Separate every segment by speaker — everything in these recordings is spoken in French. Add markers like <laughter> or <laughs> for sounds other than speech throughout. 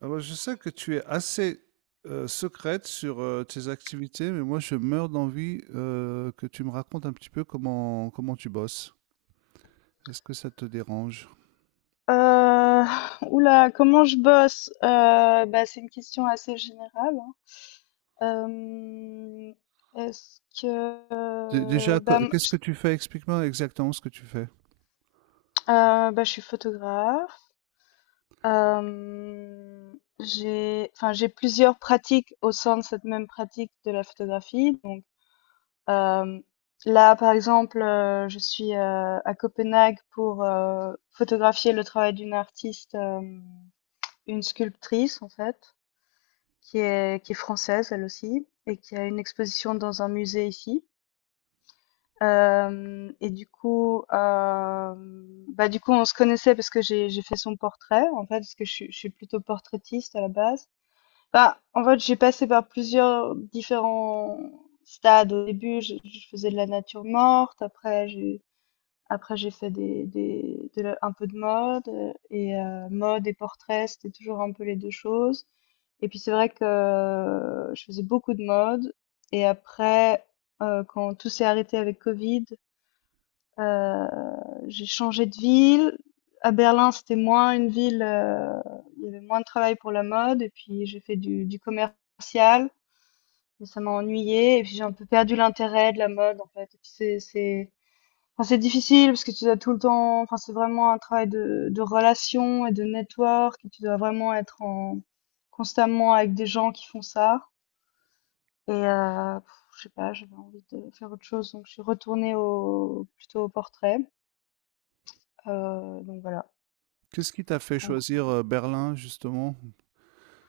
Speaker 1: Alors, je sais que tu es assez secrète sur tes activités, mais moi, je meurs d'envie que tu me racontes un petit peu comment tu bosses. Est-ce que ça te dérange?
Speaker 2: Heu, ouh comment je bosse? C'est une question assez générale, hein. Hem, est-ce que,
Speaker 1: Déjà, ben,
Speaker 2: bah, mmh,
Speaker 1: qu'est-ce
Speaker 2: j
Speaker 1: que tu fais? Explique-moi exactement ce que tu fais.
Speaker 2: bah, Je suis photographe. J'ai plusieurs pratiques au sein de cette même pratique de la photographie. Donc, euh, là, par exemple, je suis, à Copenhague pour, photographier le travail d'une artiste, une sculptrice, en fait. Qui est française elle aussi et qui a une exposition dans un musée ici. Et du coup, bah du coup, on se connaissait parce que j'ai fait son portrait en fait, parce que je suis plutôt portraitiste à la base. Bah, en fait, j'ai passé par plusieurs différents stades. Au début, je faisais de la nature morte. Après, j'ai fait un peu de mode et mode et portrait, c'était toujours un peu les deux choses. Et puis c'est vrai que je faisais beaucoup de mode. Et après, quand tout s'est arrêté avec Covid, euh, j'ai changé de ville. À Berlin, c'était moins une ville, il y avait moins de travail pour la mode. Et puis j'ai fait du commercial, mais ça m'a ennuyé. Et puis j'ai un peu perdu l'intérêt de la mode, en fait. Et puis enfin, c'est difficile parce que tu dois tout le temps, enfin, c'est vraiment un travail de relation et de network et tu dois vraiment être en, constamment avec des gens qui font ça. Et, je sais pas, j'avais envie de faire autre chose, donc je suis plutôt au portrait. Donc voilà.
Speaker 1: Qu'est-ce qui t'a fait
Speaker 2: En gros.
Speaker 1: choisir Berlin, justement?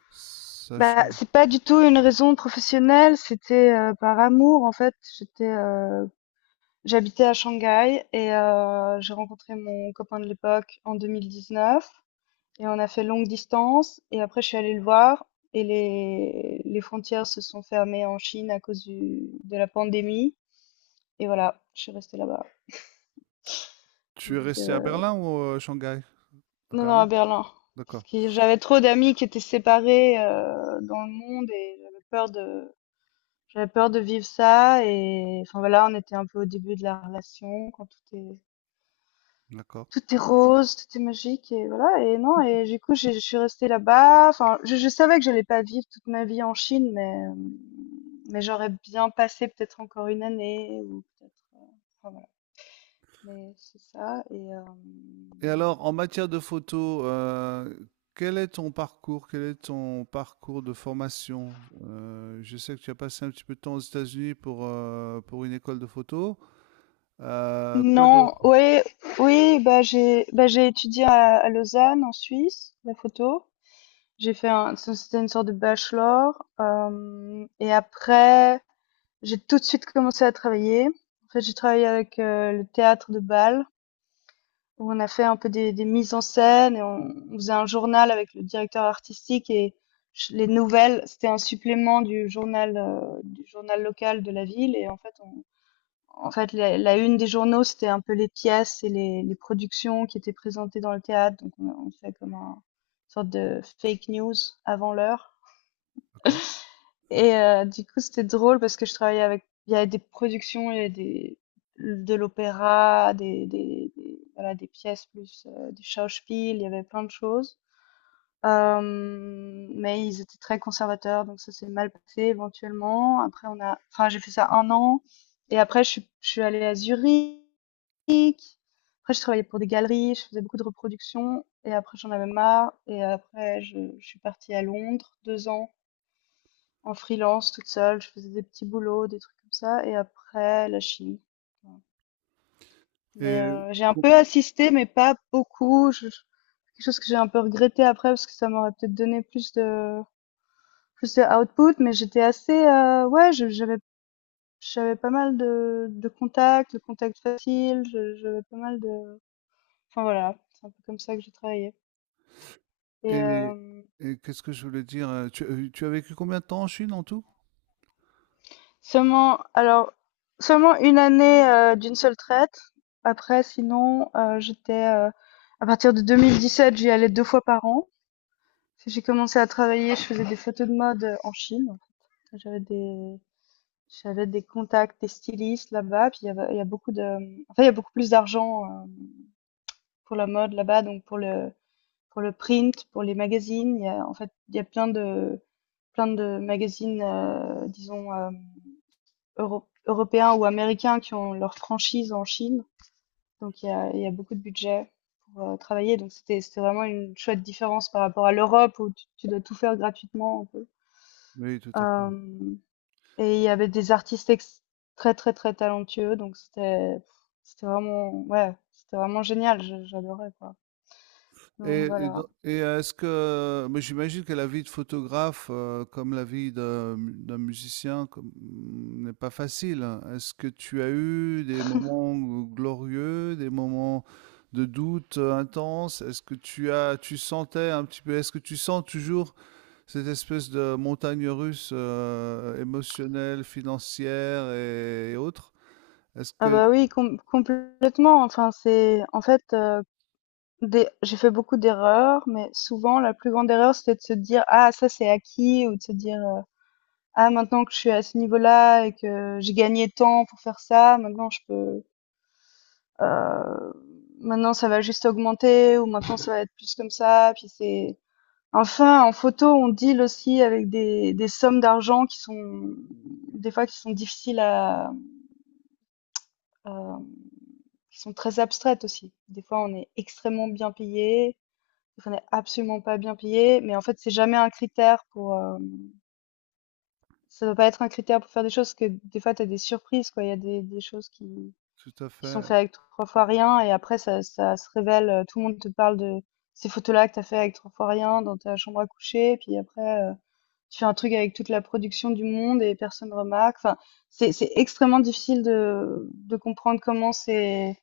Speaker 1: Sach-
Speaker 2: Bah, c'est pas du tout une raison professionnelle, c'était par amour en fait. J'étais, j'habitais à Shanghai et j'ai rencontré mon copain de l'époque en 2019. Et on a fait longue distance. Et après, je suis allée le voir. Et les frontières se sont fermées en Chine à cause de la pandémie. Et voilà, je suis restée là-bas.
Speaker 1: Tu es
Speaker 2: Donc,
Speaker 1: resté à
Speaker 2: euh,
Speaker 1: Berlin ou Shanghai? À
Speaker 2: non, non, à
Speaker 1: Berlin?
Speaker 2: Berlin. Parce
Speaker 1: D'accord,
Speaker 2: que j'avais trop d'amis qui étaient séparés dans le monde et j'avais peur de vivre ça. Et enfin voilà, on était un peu au début de la relation quand tout est
Speaker 1: d'accord.
Speaker 2: tout est rose, tout est magique et voilà et non et du coup je suis restée là-bas. Enfin, je savais que j'allais pas vivre toute ma vie en Chine, mais j'aurais bien passé peut-être encore une année ou peut-être. Enfin, voilà. Mais c'est ça et
Speaker 1: Et alors, en matière de photo, quel est ton parcours? Quel est ton parcours de formation? Je sais que tu as passé un petit peu de temps aux États-Unis pour une école de photo. Quoi d'autre?
Speaker 2: non, oui. Oui, bah j'ai étudié à Lausanne en Suisse la photo. J'ai fait un, c'était une sorte de bachelor et après. J'ai tout de suite commencé à travailler. En fait, j'ai travaillé avec le théâtre de Bâle, où on a fait un peu des mises en scène et on faisait un journal avec le directeur artistique et les nouvelles, c'était un supplément du journal local de la ville. Et en fait, la une des journaux, c'était un peu les pièces et les productions qui étaient présentées dans le théâtre. Donc, on fait comme un une sorte de fake news avant l'heure.
Speaker 1: D'accord. Mmh.
Speaker 2: Et du coup, c'était drôle parce que je travaillais avec il y avait des productions, il y avait des de l'opéra, des voilà, des pièces plus, du Schauspiel, il y avait plein de choses. Mais ils étaient très conservateurs, donc ça s'est mal passé éventuellement. Après on a enfin, j'ai fait ça un an et après je suis allée à Zurich. Après, je travaillais pour des galeries, je faisais beaucoup de reproductions et après j'en avais marre et après je suis partie à Londres 2 ans. En freelance, toute seule, je faisais des petits boulots, des trucs comme ça, et après la chimie. Voilà. Mais
Speaker 1: Et
Speaker 2: j'ai un
Speaker 1: co
Speaker 2: peu assisté, mais pas beaucoup. Quelque chose que j'ai un peu regretté après parce que ça m'aurait peut-être donné plus de output, mais j'étais assez j'avais pas mal de contacts, j'avais pas mal de enfin voilà, c'est un peu comme ça que j'ai travaillé. Et
Speaker 1: et et qu'est-ce que je voulais dire? Tu as tu as vécu combien de temps en Chine en tout?
Speaker 2: seulement, alors, seulement une année d'une seule traite. Après, sinon, j'étais, à partir de 2017, j'y allais deux fois par an. Parce que j'ai commencé à travailler, je faisais des photos de mode en Chine. En fait. J'avais des contacts, des stylistes là-bas. Puis il y a beaucoup de, enfin, il y a beaucoup plus d'argent pour la mode là-bas, donc pour le print, pour les magazines. Il y a plein de magazines, disons. Euro européens ou américains qui ont leur franchise en Chine. Donc il y a beaucoup de budget pour travailler. Donc c'était vraiment une chouette différence par rapport à l'Europe où tu dois tout faire gratuitement un peu.
Speaker 1: Oui, tout à fait.
Speaker 2: Euh, et il y avait des très très très talentueux Donc c'était vraiment ouais c'était vraiment génial. J'adorais quoi.
Speaker 1: Mmh.
Speaker 2: Donc
Speaker 1: Et Mm. et
Speaker 2: voilà.
Speaker 1: don et est-ce que, mais j'imagine que la vie de photographe, comme la vie d'un musicien, n'est pas facile, hein. Est-ce que tu as eu des moments glorieux, des moments de doute, intenses? Est-ce que tu sentais un petit peu, est-ce que tu sens toujours cette espèce de montagne russe, émotionnelle, financière et autres? Est-ce que
Speaker 2: Ah
Speaker 1: Mmh.
Speaker 2: bah oui, complètement. Enfin c'est en fait Des j'ai fait beaucoup d'erreurs, mais souvent la plus grande erreur, c'était de se dire: «Ah ça c'est acquis» ou de se dire, «Ah maintenant que je suis à ce niveau-là et que j'ai gagné tant pour faire ça, maintenant je peux, heu, maintenant ça va juste augmenter» ou «Maintenant ça va être plus comme ça» puis c'est enfin en photo, on deal aussi avec des sommes d'argent qui sont des fois qui sont difficiles à, hem, qui sont très abstraites aussi. Des fois, on est extrêmement bien payé. Donc, on n'est absolument pas bien payé, mais en fait, c'est jamais un critère pour. Ça doit pas être un critère pour faire des choses, parce que des fois, tu as des surprises, quoi. Il y a des choses
Speaker 1: Tout à
Speaker 2: qui sont
Speaker 1: fait.
Speaker 2: faites avec trois fois rien, et après, ça se révèle. Tout le monde te parle de ces photos-là que tu as fait avec trois fois rien dans ta chambre à coucher, et puis après, tu fais un truc avec toute la production du monde et personne remarque. Enfin, c'est extrêmement difficile de comprendre comment c'est.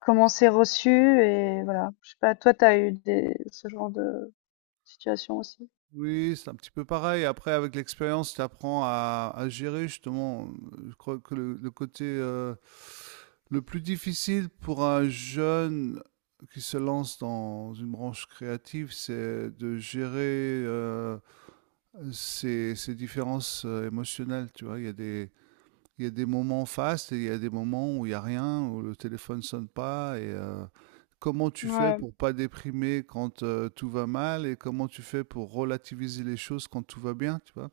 Speaker 2: Comment c'est reçu et voilà. Je sais pas, toi, t'as eu des, ce genre de situation aussi?
Speaker 1: Oui, c'est un petit peu pareil. Après, avec l'expérience, tu apprends à gérer justement. Je crois que le côté le plus difficile pour un jeune qui se lance dans une branche créative, c'est de gérer ses, ses différences émotionnelles. Tu vois, il y a des, il y a des moments fastes et il y a des moments où il n'y a rien, où le téléphone sonne pas. Et comment tu fais
Speaker 2: Ouais,
Speaker 1: pour pas déprimer quand tout va mal et comment tu fais pour relativiser les choses quand tout va bien, tu vois?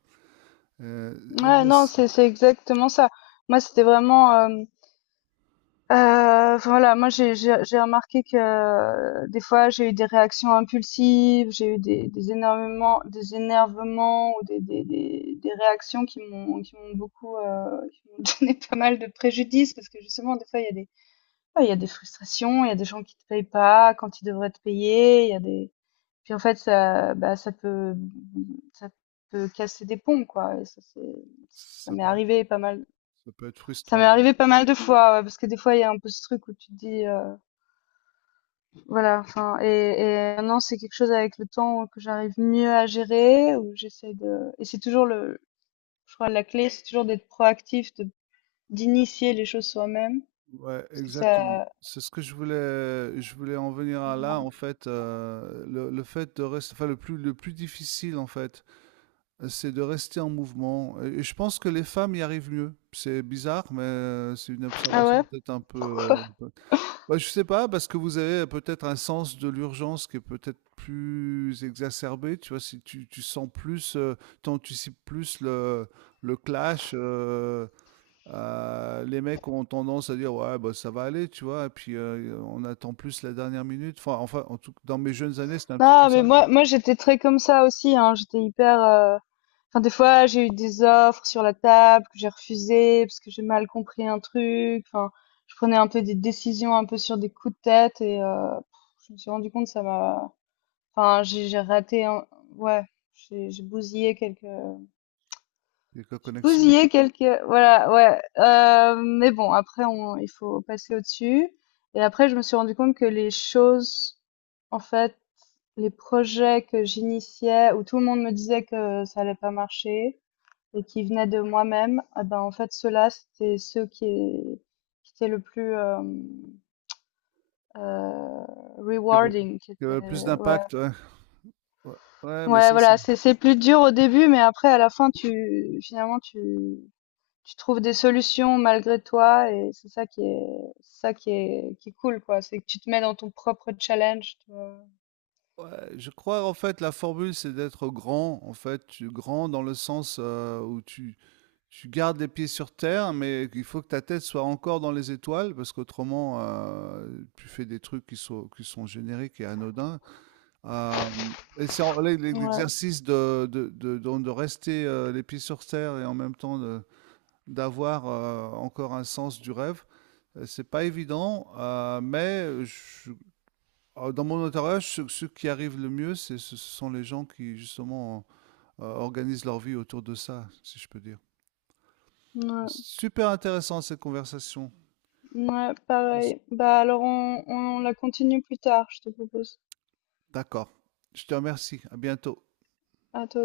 Speaker 1: Euh,
Speaker 2: ouais, non,
Speaker 1: L'exercice,
Speaker 2: c'est exactement ça. Moi, c'était vraiment, voilà, moi j'ai remarqué que des fois j'ai eu des réactions impulsives, j'ai eu des énormément des énervements ou des réactions qui m'ont beaucoup qui m'ont <laughs> donné pas mal de préjudice parce que justement des fois il y a des. Ouais, il y a des frustrations, il y a des gens qui te payent pas quand ils devraient te payer, il y a des puis en fait ça ça peut casser des ponts quoi et ça c'est ça
Speaker 1: ça
Speaker 2: m'est
Speaker 1: peut être,
Speaker 2: arrivé pas mal.
Speaker 1: ça peut être
Speaker 2: Ça m'est
Speaker 1: frustrant.
Speaker 2: arrivé pas mal de fois ouais, parce que des fois il y a un peu ce truc où tu te dis voilà enfin et maintenant c'est quelque chose avec le temps que j'arrive mieux à gérer où j'essaie de et c'est toujours le je crois la clé c'est toujours d'être proactif de d'initier les choses soi-même
Speaker 1: Ouais,
Speaker 2: parce que
Speaker 1: exactement.
Speaker 2: ça
Speaker 1: C'est ce que je voulais en venir à là, en fait, le fait de rester, enfin, le plus difficile, en fait, c'est de rester en mouvement. Et je pense que les femmes y arrivent mieux. C'est bizarre, mais c'est une
Speaker 2: ah
Speaker 1: observation
Speaker 2: ouais
Speaker 1: peut-être un peu,
Speaker 2: pourquoi.
Speaker 1: un peu- Ouais, je sais pas, parce que vous avez peut-être un sens de l'urgence qui est peut-être plus exacerbé. Tu vois, si tu sens plus, t'anticipes plus le clash. Les mecs ont tendance à dire ouais, bah, ça va aller, tu vois. Et puis on attend plus la dernière minute. Enfin, enfin, en tout, dans mes jeunes années, c'était un petit peu
Speaker 2: Non, mais
Speaker 1: ça.
Speaker 2: moi j'étais très comme ça aussi, hein. J'étais hyper. Enfin, des fois, j'ai eu des offres sur la table que j'ai refusées parce que j'ai mal compris un truc. Enfin, je prenais un peu des décisions un peu sur des coups de tête et je me suis rendu compte que ça m'a. Enfin, j'ai raté. Ouais, j'ai bousillé quelques
Speaker 1: Il y a que la
Speaker 2: je
Speaker 1: connexion.
Speaker 2: bousillais quelques voilà, ouais, mais bon, après on il faut passer au-dessus et après je me suis rendu compte que les choses en fait, les projets que j'initiais où tout le monde me disait que ça allait pas marcher et qui venaient de moi-même, ah ben, en fait ceux-là, c'était ceux qui étaient le plus, heu,
Speaker 1: Il y avait
Speaker 2: rewarding qui
Speaker 1: il y avait plus
Speaker 2: étaient. Ouais,
Speaker 1: d'impact, ouais. Ouais, ouais, mais
Speaker 2: ouais,
Speaker 1: ça, c'est
Speaker 2: voilà, c'est plus dur au début mais après à la fin tu finalement tu tu trouves des solutions malgré toi et c'est ça qui est cool quoi, c'est que tu te mets dans ton propre challenge, tu vois.
Speaker 1: ouais, je crois, en fait, la formule, c'est d'être grand. En fait, tu grand dans le sens où tu gardes les pieds sur terre, mais il faut que ta tête soit encore dans les étoiles, parce qu'autrement, tu fais des trucs qui sont génériques et anodins. Euh, et c'est en-
Speaker 2: Ouais,
Speaker 1: l'exercice de, de rester les pieds sur terre et en même temps de- d'avoir encore un sens du rêve. C'est pas évident, mais je dans mon entourage, ceux, ceux qui arrivent le mieux, c'est- ce sont les gens qui justement organisent leur vie autour de ça, si je peux dire.
Speaker 2: ouais,
Speaker 1: Super intéressant cette conversation.
Speaker 2: ouais, pareil. Bah alors on la continue plus tard, je te propose.
Speaker 1: D'accord. Je te remercie. À bientôt.
Speaker 2: À toi